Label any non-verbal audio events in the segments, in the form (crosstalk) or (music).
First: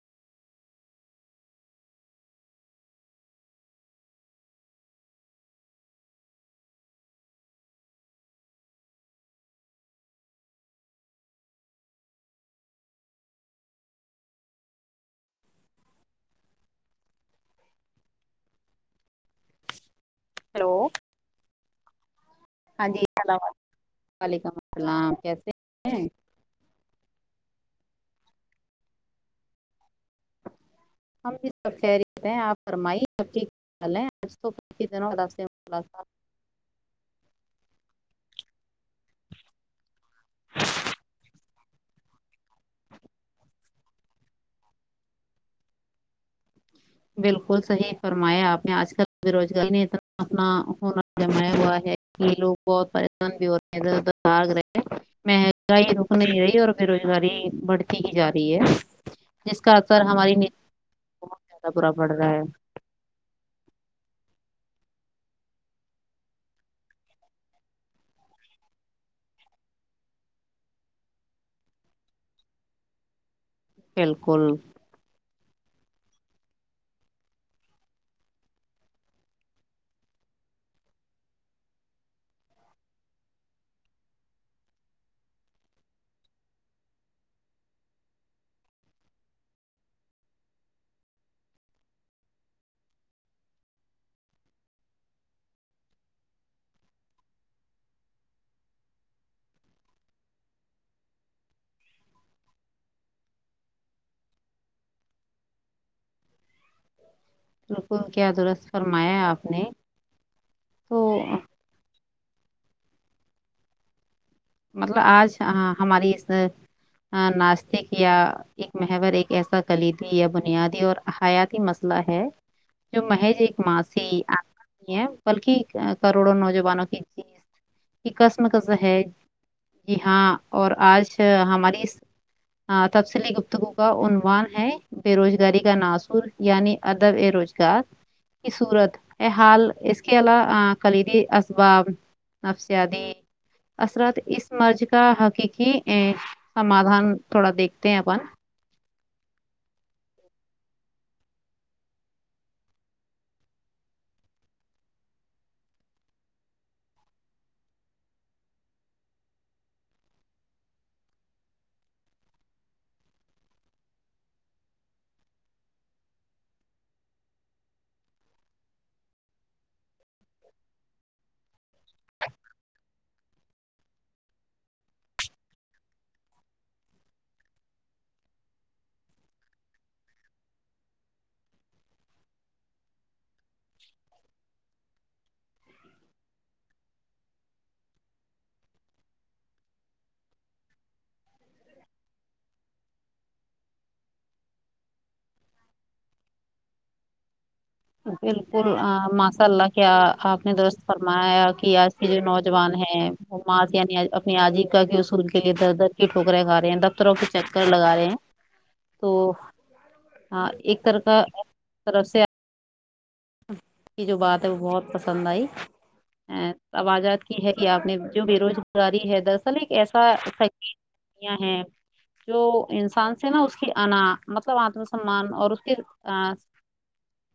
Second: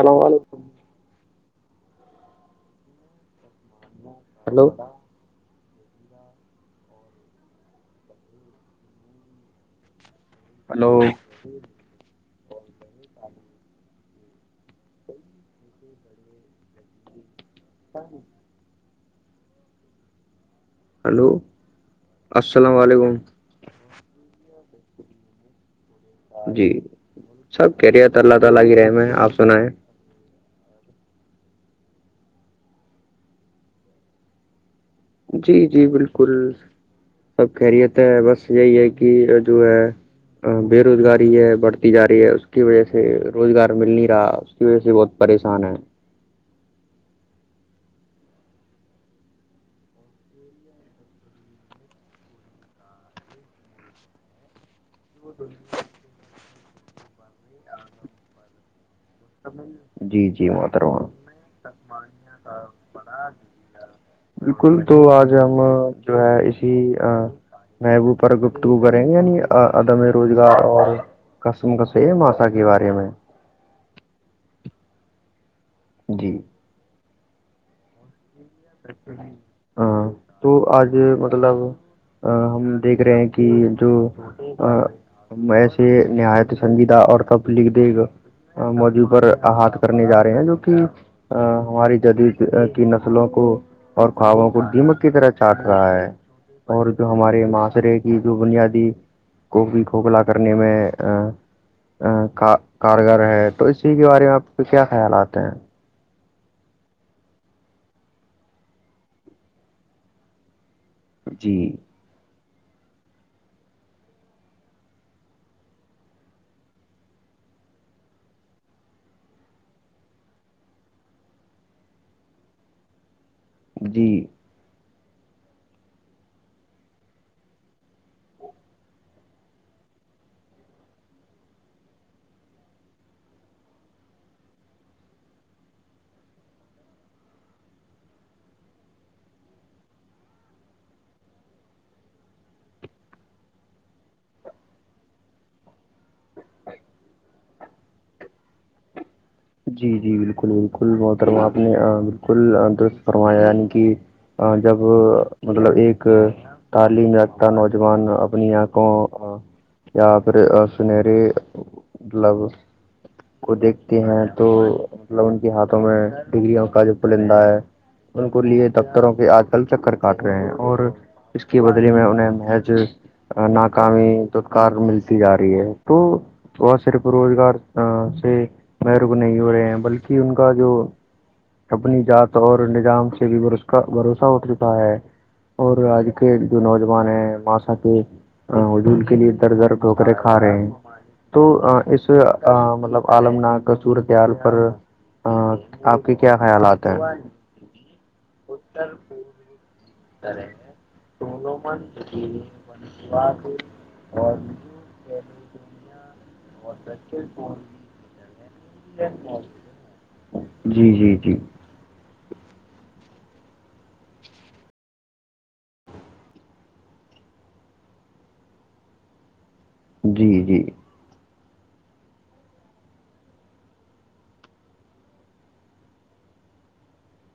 سلام علیکم hello hello hello hello ہاں جی اسلام علیکم وعلیکم السلام کیسے ہیں جی سب خیریت اللہ تعالی کی رحم ہے آپ سنا ہے ہم یہ سب خیریت ہیں آپ فرمائیے سب ہے آج تو کتنا ہوا جی جی بالکل سب خیریت ہیں بس یہی ہے کہ کہ جو ہے بے روزگاری ہے بڑھتی جا رہی ہے اس کی وجہ سے روزگار مل نہیں رہا اس کی وجہ سے بہت پریشان ہے بالکل صحیح فرمایا آپ نے آج کل بے روزگاری نے اتنا اپنا ہونا جما ہوا ہے یہ لوگ بہت پریشان بھی ہو رہے ہیں اھرھاگ رہ مہنگائی رک نہیں رہی اور بے روزگاری بڑھتی کی جا رہی ہے جس کا اکثر جی ہماری بہت زیادہ برا پڑ رہا ہے (unintelligible) بالکل تو آج ہم جو ہے اسی محبو پر گپت گو کریں گے یعنی عدم روزگار اور کسم کس ہے ماشا کے بارے میں بالکل جی اچ ہاں تو آج مطلب ہم دیکھ رہے ہیں کہ جو ہم ایسے نہایت سنجیدہ اور تب لکھ دے گا موضوع پر احط کرنے جا رہے ہیں جو کہ ہماری جدید کی نسلوں کو اور خواابوں کو دیمک کی طرح چاٹ رہا ہے اور جو ہمارے معاشرے کی جو بنیادی کوک کھوکھلا کرنے میں کاکارگر ہے تو اسی کے بارے میں آپ کے کیا خیالات ہیں بالکل کیا درست فرمایا آپ نے تو (inaudible) مطلب آج ہماری اس ناسستک یا ایک محور ایک ایسا کلیدی یا بنیادی اور حیاتی مثلہ ہے جو محج ایک ماں سے جی ہے بلکہ کروڑوں نوجوانوں کی جیت کی کسم کس ہے جی ہاں اور آج ہماری ہاں تفصلی گفتگو کا عنوان ہے بے روزگاری کا ناصر یعنی ادب ا روزگار کی صورت ا حال اس کے علاوہ کلیدی اسباب نفسیادی اثرات اس مرض کا حقیقی ا سمادھان تھوڑا دیکھتے ہیں اپن جی جی بالکل بالکل محترمہ آپ نے بالکل درست فرمایا یعنی کہ جب مطلب ایک تعلیم رکھتا نوجوان اپنی آنکھوں یا پھر سنہری مطلب کو دیکھتے ہیں تو مطلب ان کے ہاتھوں میں ڈگروں کا جو پرلندہ ہے ان کو لیے دفتروں کے آج کل چکر کاٹ رہے ہیں اور اس کی بدلے میں انہیں محج ناکامی توکار ملتی جا رہی ہے تو وہ صرف روزگار ا سے م رک نہیں ہو رہے ہیں بلکہ ان کا جو اپنی جات اور نظام سے بھی بورسا بھروسہ اٹھ چکا ہے اور آج کے جو نوجوان ہیں ماسا کے حجول کے لیے در در ٹھوکرے کھا رہے ہیں تو اس ا مطلب عالم نگ کا سورتیاال پر آپ کے کیا خیالات ہیں بالکل ماشاء اللہ کیا آپ نے درست فرمایا کہ آج کے جو نوجوان ہیں اس یعنی اپنی آجی کا کیصول کے در در کی ٹوکرے گا رہے ہیں دفتر روں کےچکر لگا رہے ہیں تو ہ ایک جی طر جی کا جی طرف سے یہ جو بات ہے وہ بہت پسند آئی ا آوجات کی ہے کہ آپ نے جو بے روزگاری ہے دس اصل ایک ایسا جی جی سیا ہے جو انسان سے نا اس کی انا مطلب آتم سمان اور اس کے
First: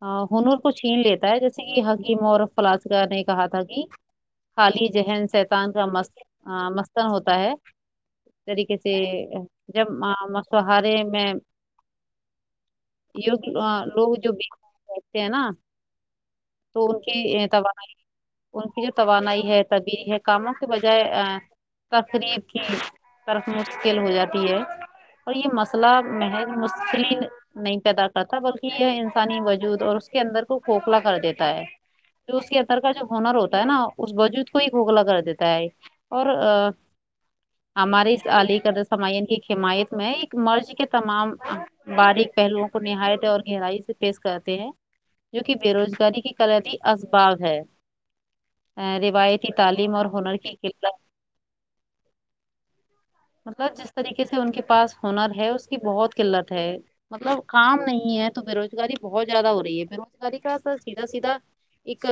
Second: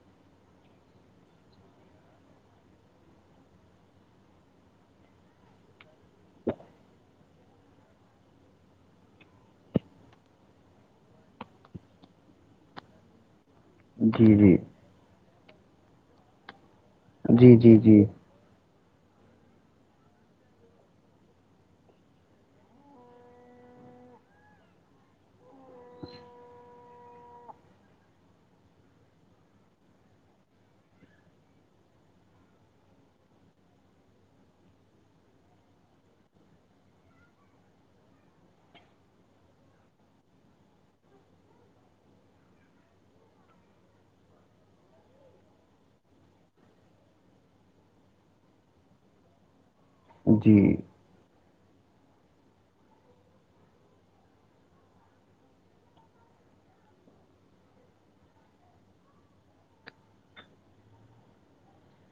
ہاں ہنر کو چھین لیتا ہے جیسے کہ حکیم اور فلاسکہ نے کہا تھا کہ خالی ذہن شایتان کا م مستن ہوتا ہے طریقے سے جب مسہارے میں (inaudible) یہ لوگ جو جی بی جی رہتے ہیں نا تو ان کی جی جی توانائی جی ان کی جو توانائی ہے تبدیلی ہے کاموں کے بجائے ا تقریب کی طرق مشکل ہو جاتی ہے اور یہ مسئلہ محض مسفل نہیں پیدا کرتا بلکہ یہ انسانی وجود اور اس کے اندر کو کوکھلا کر دیتا ہے جو اس کے اندر کا جو ہونر ہوتا ہے نا اس وجود کو ہی کھو کھلا کر دیتا ہے اور آ ہمارے اس علی کرسمعین کی حمایت میں ایک مرض کے تمام باریک پہلوؤں کو نہایت اور گہرائی سے پیش کرتے ہیں جو کہ بے روزگاری کی قلتیی اسباب ہے روایتی تعلیم اور ہنر کی جی مطلب جس طریقے سے ان کے پاس ہنر ہے اس کی بہت قلت ہے مطلب کام نہیں ہے تو بے روزگاری بہت زیادہ ہو رہی ہے بے روزگاری کا اثر سیدھا سیدھا ایک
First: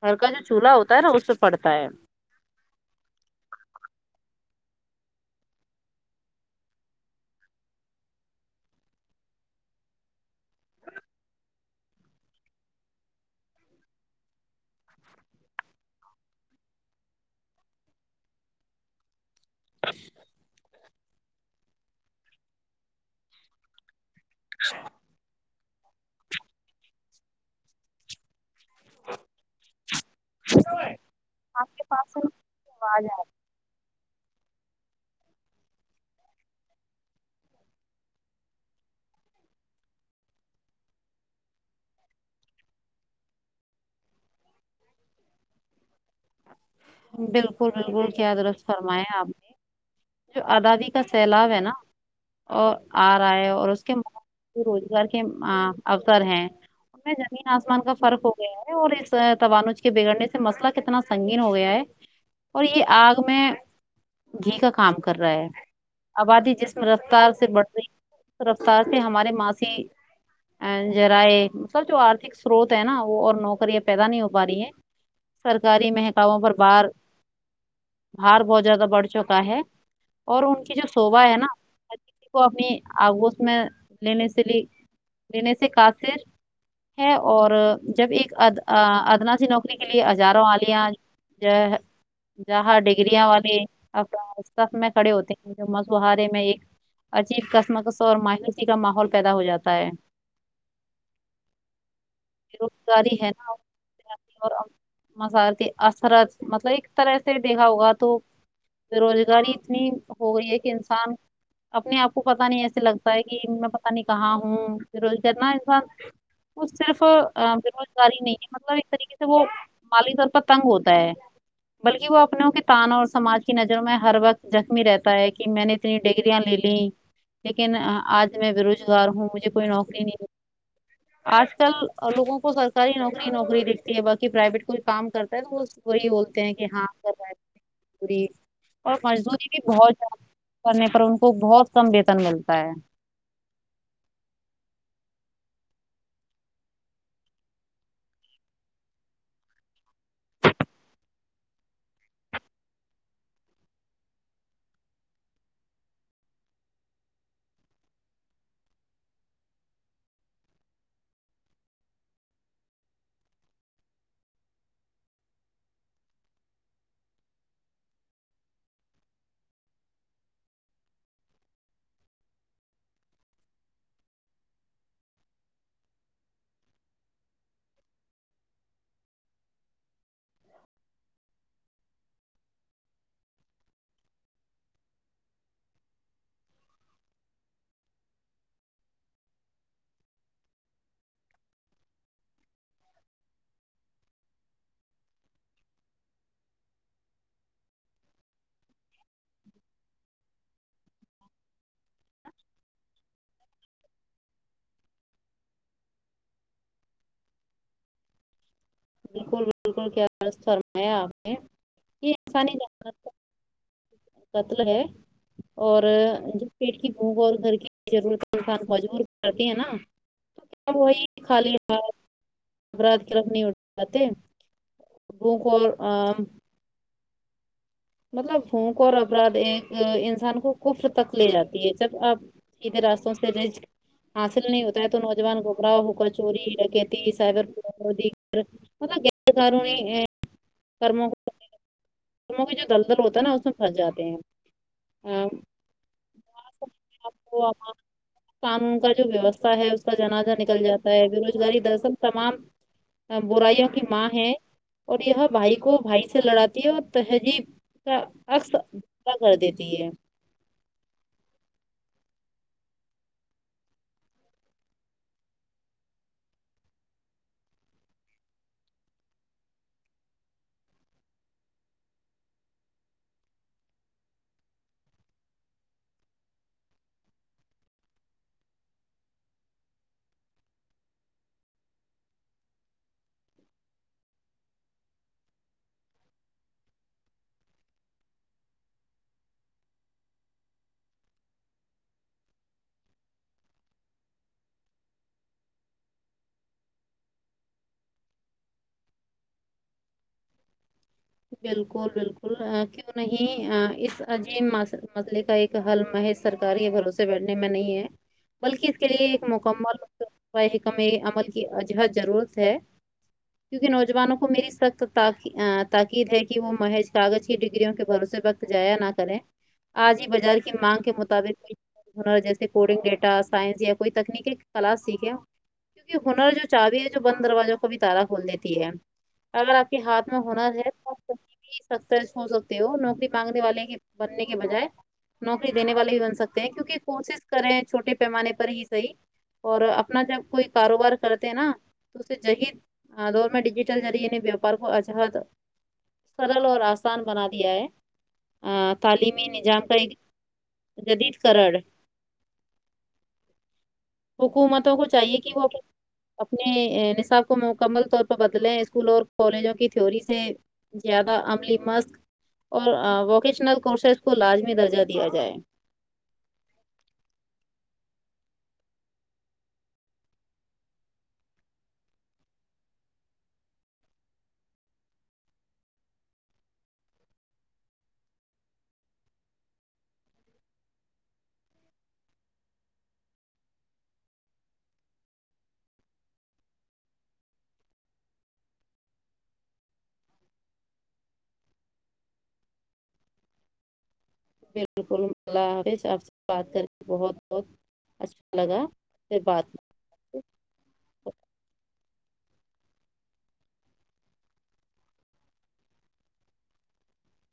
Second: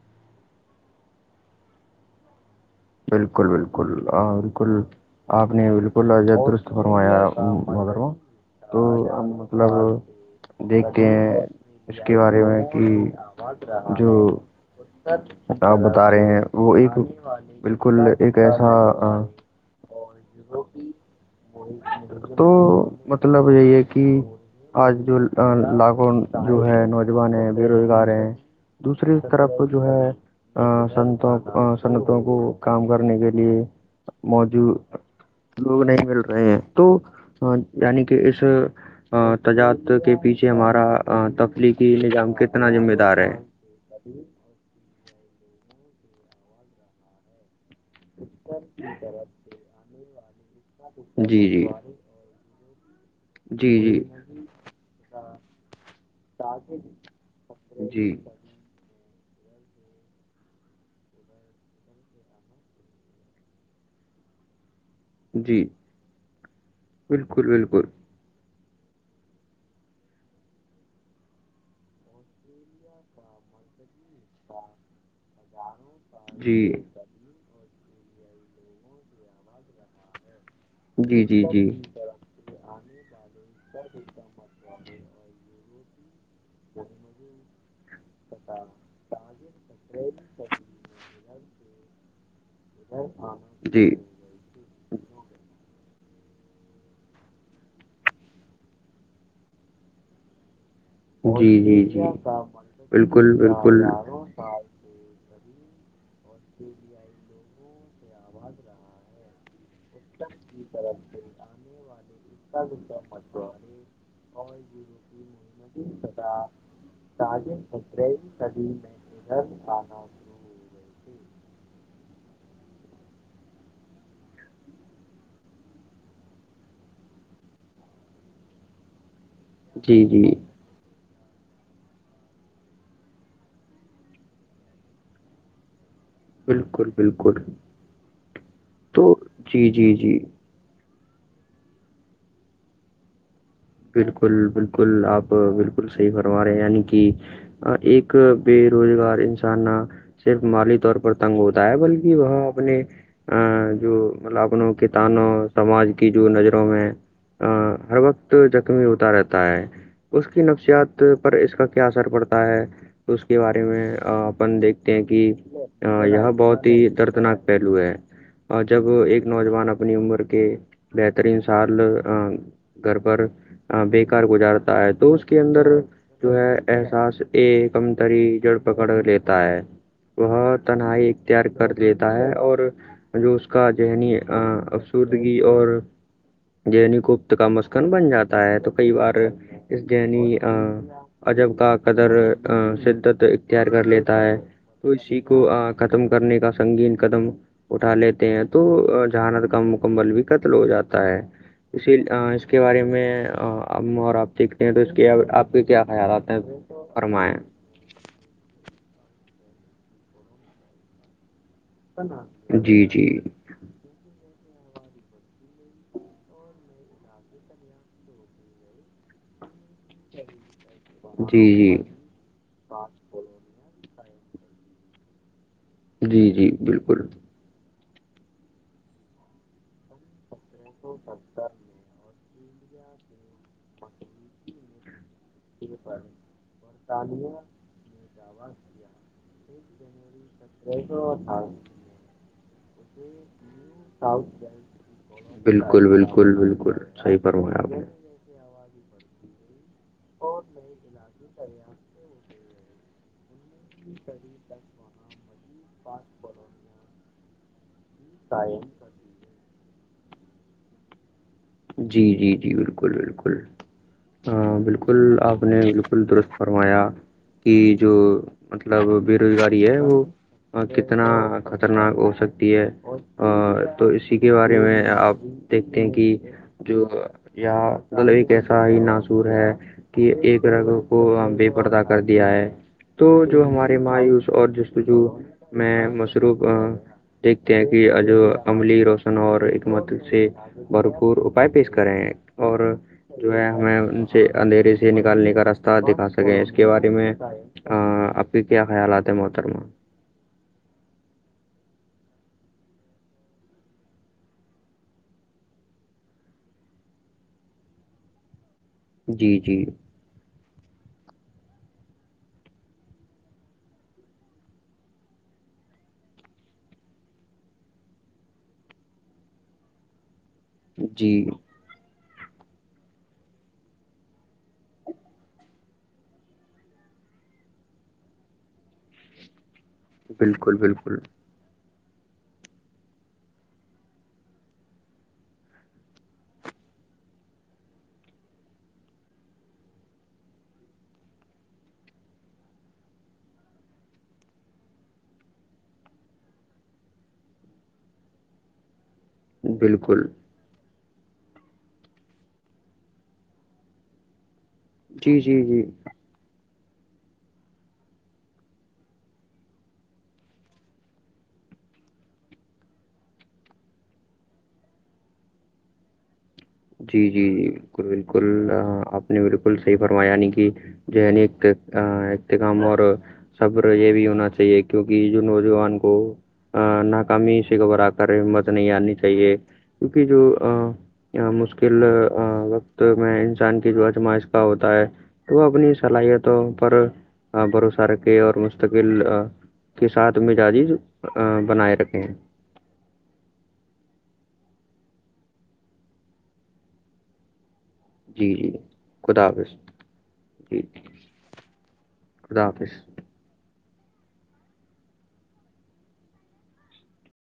گھر کا جو چولہا ہوتا ہے نا اس پے پڑتا ہے بالکل بالکل آ بالکل آپ نے بالکل درست فرمایا مگر تو مطلب دیکھتے ہیں اس کے بارے میں کہ جو آپ بتا رہے ہیں وہ ایک بالکل ایک ایسا تو مطلب یہی ہے کہ آج جو لاکھوں جو ہے نوجوان ہیں بے روزگار ہیں دوسری طرف جو ہے ا سنتوں آپ کے پاس سنتوں سے کو کام آواز آ رہی کرنے کے لیے موجود لوگ نہیں مل رہے ہیں تو یعنی کہ اس تجاد کے پیچھے ہمارا تفلیقی نظام کتنا ذمہ دار ہے (inaudible) بالکل بالکل بالکل کیا درست فرمایا آپ نے جو ازادی کا جی سیلاب ہے جی نا اور آ رہا ہے اور اس جی کے روزگار کے اوسر ہیں ہم میں زمین آسمان کا جی جی فرق ہو گیا ہے اور اس توانج کے بگڑنے سے مسئلہ کتنا سنگین ہو گیا ہے اور یہ آگ میں گھی کا کام کر کر رہا ہے جی آبادی جس رفتار سے بالکل بڑھ رہی بالکل ہے اس رفتار سے ہمارے ماسیی ا ذراع مطلب جو آرھک سروت ہے نا وہ اور نوکریاں پیدا نہیں ہو پا رہی ہیں سرکاری مہکاؤوں پر جی بار بار بہت زیادہ بڑھ چکا ہے اور ان کی جو جی شوبا ہے جی نا جی اس کو اپنی آگوش میں لینے سے لینے سے کاسر ہے اور جب ایک اد ادناسی نوکری کے لیے ہزاروں آد جی جاہاں ڈگرییاں والے جی ب میں کھڑے ہوتے ہیں جو مسوہارے میں ایک عجیب کسمکس اور مایوسی کا ماحول پیدا ہو جاتا ہے جی جی جی بے روزگاری بالکل ہے نا بالکل اور مزارتی اثرت مطلب ایک طرح سے دیکھا ہوگا تو بے روزگاری اتنی ہو گئی ہے کہ انسان اپنے آپ کو پت نہیں ایسے لگتا ہے کہ میں پتاہ نہیں کہاں ہوں روز کرنا ایسا وہ صرف بے روزگاری نہیں ہے مطلب ایک طریقے سے وہ مالی طور پر تنگ ہوتا ہے بلکہ وہ اپنوں کے تانا اور سماج کی نظروں میں ہر وقت زخمی رہتا ہے کہ میں نے اتنی ڈگریاں لے لیں لیکن آج میں بے روزگار ہوں مجھے کوئی جی نوکری جی نہیں آج کل لوگو کو سرکاری نوکری نوکری دکھھتی ہے باقی پرائیویٹ کچھ کام کر (unintelligible) کہ ہاں بالکل کرا بالکل رہ موری اور تو مزدوری بھی جی جی بہت جی زیادہ کرنے پر ان کو بہت کم ویتن ملتا ہے بالکل بالکل آپ بالکل صحیح فرما رہے ہیں یعنی کہ ایک بے روزگار انسان نہ صرف مالی طور پر تنگ ہوتا ہے بلکہ وہ اپنے ا جو مطلب اپن کتانوں سماج کی جو نظروں میں ا ہر وقت زخمی ہوتا رہتا ہے اس کی نفسیات پر اس کا کیا اثر پرتا ہے اس کے بارے میں اپن دیکھتے ہیں کہ ہ یہ بہت ہی دردناک پہلو ہے اور جب ایک نوجوان اپنی عمر کے بہترین سال گھر ا بےیکار گزارتا ہے تو اس کے اندر جو ہے احساس ایک کمتری جڑ پکڑ لیتا ہے وہ تنہائی اختیار کر لیتا ہے اور جو اس کا ذہنی افسردگی اور ذہنی گفت کا مسئلہ کن بن جاتا ہے تو کئی بار اس جنی عجب کا قدر شدت اختیار کر لیتا ہے تو اسی کو ختم کرنے کا سنگین قدم اٹھا لیتے ہیں تو جہانت کا مکمل بھی قتل ہو جاتا ہے اسی کے بارے میں اور آپ سیکھتے ہیں تو اس کے آپ کے کیا خیال آتے ہیں فرمایں بالکل بالکل کیا فرمایا آپ نے یہ انسانی جی نفر جی قتل ہے اور جو پیٹ کی بھوک اور گھر کی ضرورت انسان مجبور کرتی ہے نا (unintelligible) اب وہی جی خالی جی اراد کی رفت نہیں اٹھ جاتے بھوک اور آ، جی جی بالکل مطلب پھونک اور اپرادھ ایک انسان کو کفر تک لے جاتا یہ سب آپ سیدھے راستوں سے حاصل نہیں ہوتا ہوتا ہے تو نوجوان گھبرا ہوک چوری ڈکیتی سائبر (unintelligible) غیر قانونی (unintelligible) ت کی جو دلدل ہوتا ہے نا اس میں پھنس جاتے ہیں آ، بالکل بالکل بالکل صحیح فرمایا آپ نے کاموں کا جو ویوستھا ہے اس کا جنازہ نکل جاتا ہے بے روزگاری دراصل تمام برائیوں کی ماں ہے اور یہ بھائی کو بھائی سے لڑاتی ہے اور تہذیب کا عکس اغا دیتی ہے جی جی جی بالکل بالکل ہن بالکل آپ نے بالکل درست فرمایا کی جو مطلب بے روزگاری ہے وہ کتنا خطرناک ہو سکتی ہے تو اسی کے بارے میں آپ دیکھتے ہیں کہ جو یہ مل ایک ایسا ہی ناصور ہے کہ ایک رگ کو بے پرردہ کر دیا ہے تو جو ہمارے مایوس اور جسجو میں مصروف دیکھتے ہیں کہج عملی روشن اور ایککمت سے بھرپور پائی پیس کرے ہیں اور جو ہے ہمیں ان سے اندھیرے سے نکالنے کا رستہ دکھا سکے اس کے بارے میں ا آپ کے کیا خیالات ہیں محترما بالکل بالکل کیوں نہیں اس عجیب مسئلے کا ایک حل محض سرکاری یا بھروسے بیٹھنے میں نہیں ہے بلکہ اس کے لیے ایک جی جی مکمل محکمہ عمل کی اجہد ضرورت ہے کیونکہ نوجوانوں کو میری سخت تق تقید ہے کہ وہ مہیش کاغذ کی ڈگریوں کے بھروسے وقت جایا نہ کریں آج ہی بازار کی کی مانگ کے جی مطابق ہنر جیسے کوڈنگ ڈیٹا سائنس یا کوئی تکنیکی کلاس سیکھے ہنر جو چاابی ہے جو بند دروازوں کا بھی تارہ کھول دیتی ہے اگر آپ کے ہاتھ میں ہنر بالکل ہے بالکل ستر ہو سکتے ہو نوکری مانگنے والے کے بننے کے بجائے نوکری دینے والے بھی بن سکتے ہیں کیونکہ کوشش کرے ہیں چھوٹے پیمانے پر ہی صحیح اور اپنا جب کوئی کاروبار کرتے ہیں نا تو اسے جہید ہاں دور میں ڈیجیٹل ذریعے نے ویاپار کو اچہد سرل اور آسان بنا دیا ہے تعلیمی نظام کا ایک بالکل جدید قار حکومت کو چاہیے جی کہ جی وہ اپ جی اپنے نصاب کو مکمل طور پر بدلیں اسکولوں اور کالجوں کی تھیوری سے زیادہ عملی مسق اور ووکیشنل کورسز کو لازمی درجہ دیا جائے جی جی جی بالکل بالکل آپ نے بالکل صحیح فرمایا نہیں کہ جنی ایک ایک ہم اور سبر یہ بھی ہونا چاہیے کیونکہ جو نوجوان کو ناکامی سے گھبرا کرمت نہیں آنی چاہیے کیونکہ جو مشکل وقت میں انسان کی جو اجمائش کا ہوتا ہے تو وہ اپنی صلاحیتوں پر بھروسہ رکھے اور مستقل کے ساتھ مزاجی بنائے رکھے ہیں بالکل اللہ حافظ آپ سے بات کر کے بہت بہت جی اچھا جی لگا پھر خدا حافظ بات جی خدا حافظ